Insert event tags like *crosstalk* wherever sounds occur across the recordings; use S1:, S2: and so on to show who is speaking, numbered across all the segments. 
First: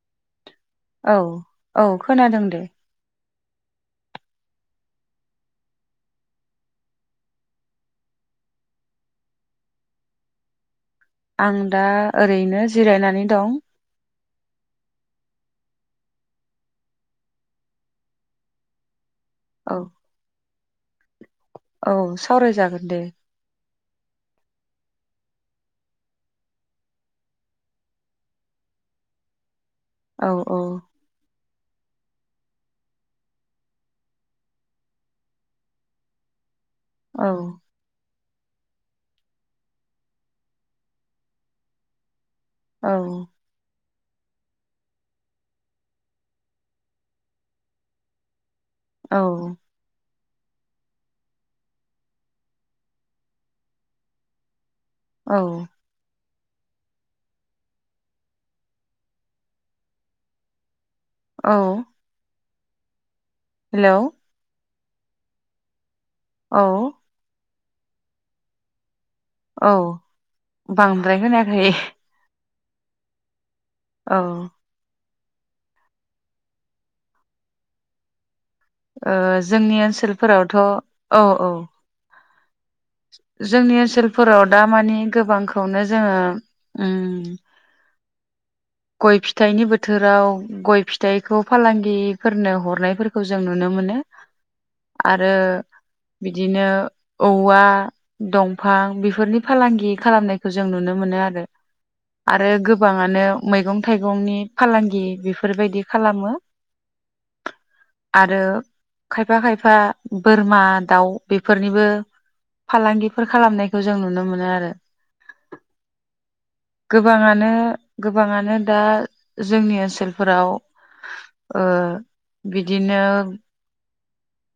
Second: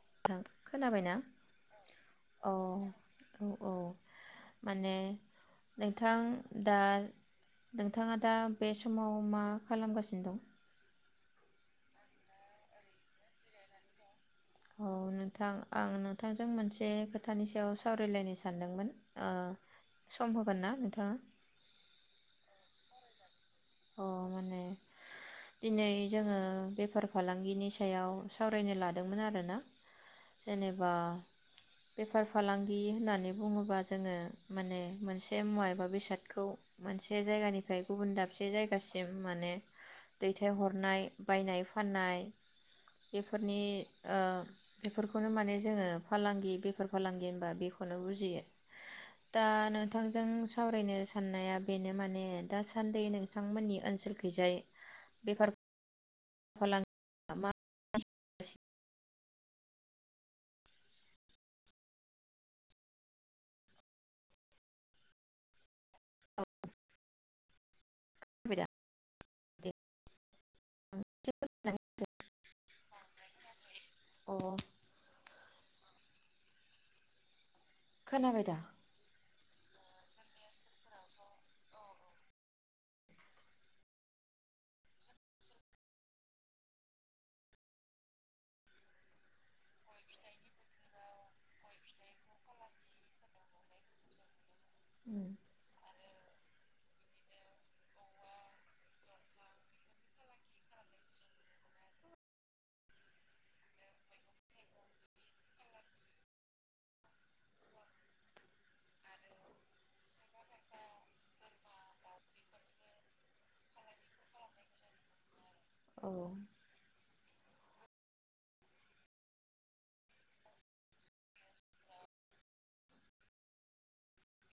S1: *inaudible*
S2: औ
S1: खोनाबायना
S2: औ खोनादों दे
S1: अ औ माने नोंथां दा नोंथाङा दा बे समाव मा खालामगासिनो दं?
S2: आं दा ओरैनो जिरायनानै दं।
S1: औ नोंथां आं नोंथांजों मोनसे खोथानि सायाव सावरायलायनो सानदोंमोन। ओ
S2: औ
S1: सम होगोन ना नोंथाङा?
S2: औ सावरायजागोन दे।
S1: अ माने दिनै जोङो बेफार फालांगिनि सायाव सावरायनो लादोंमोन आरो ना।
S2: औ औ
S1: जेनेबा बेफार फालांगि होननानै बुङोबा जोङो माने मोनसे मुवा एबा बेसादखौ मोनसे
S2: औ
S1: जायगानिफ्राय गुबुन दाम एसे जायगासिम माने दैथायहरनाय बायनाय फाननाय
S2: औ
S1: बेफोरनि ओ बेफोरखौनो माने जोङो फालांगि बेफार फालांगि होनबा बेखौनो बुजियो
S2: औ
S1: दा नोंथां जों सावरायनो साननाया बेनो माने दासान्दि नों थांमोननि ओनसोलखैजाय
S2: औ
S1: फालां *inaudible*
S2: औ हेलौ औ
S1: *unintelligible*
S2: औ बांद्राय खोनायाखै औ
S1: अ खोनाबाय दा
S2: ओ जोंनि ओनसोलफोरावथ' औ औ जोंनि ओनसोलफोराव दा मानि गोबांखौनो जोङो उम गय फिथाइनि बोथोराव गय फिथाइखौ फालांगिफोरनो हरनायफोरखौ जों नुनो मोनो
S1: उम
S2: आरो बिदिनो औवा दंफां बेफोरनि फालांगि खालामनायखौ जों नुनो मोनो आरो आरो गोबाङानो मैगं थाइगंनि फालांगि बेफोरबायदि खालामो आरो खायफा खायफा बोरमा दाउ बेफोरनिबो फालांगिफोर खालामनायखौ जों नुनो मोनो आरो
S1: औ
S2: गोबाङानो गोबाङानो दा जोंनि ओनसोलफोराव ओ बिदिनो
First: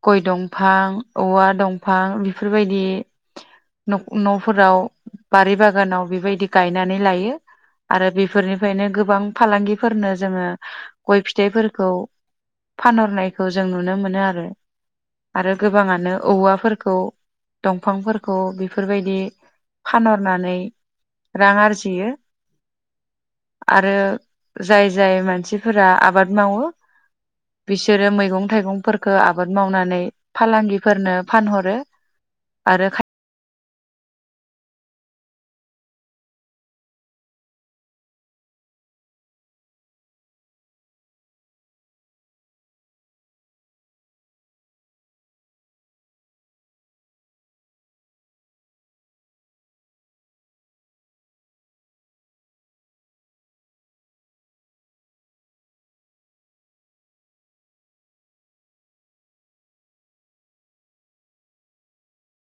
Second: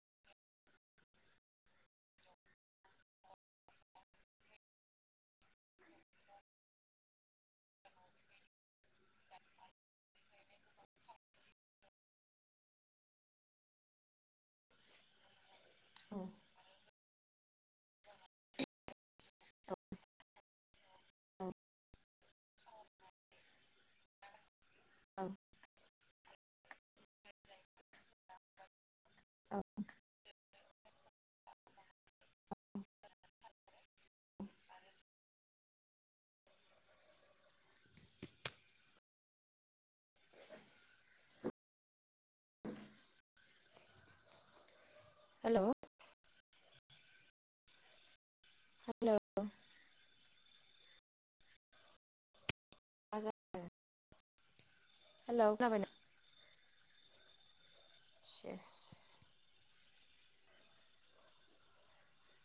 S2: गय दंफां औवा दंफां बिफोरबायदि न' न'फोराव बारि बागानाव बेबायदि गायनानै लायो आरो बे फोरनिफ्रायनो गोबां फालांगिफोरनो जोङो गय फिथाइफोरखौ फानहरनायखौ जों नुनो मोनो आरो आरो गोबाङानो
S1: औ
S2: औवाफोरखौ दंफांफोरखौ बेफोरबायदि फानहरनानै रां आरजियो आरो जाय जाय
S1: औ
S2: मानसिफोरा आबाद मावो बिसोरो मैगं थाइगंफोरफोरखो
S1: औ
S2: आबाद मावनानै फालांगिफोरनो फानहरो आरो खा
S1: हेल' हेल' मा जाखो हेलौ *unintelligible* सेस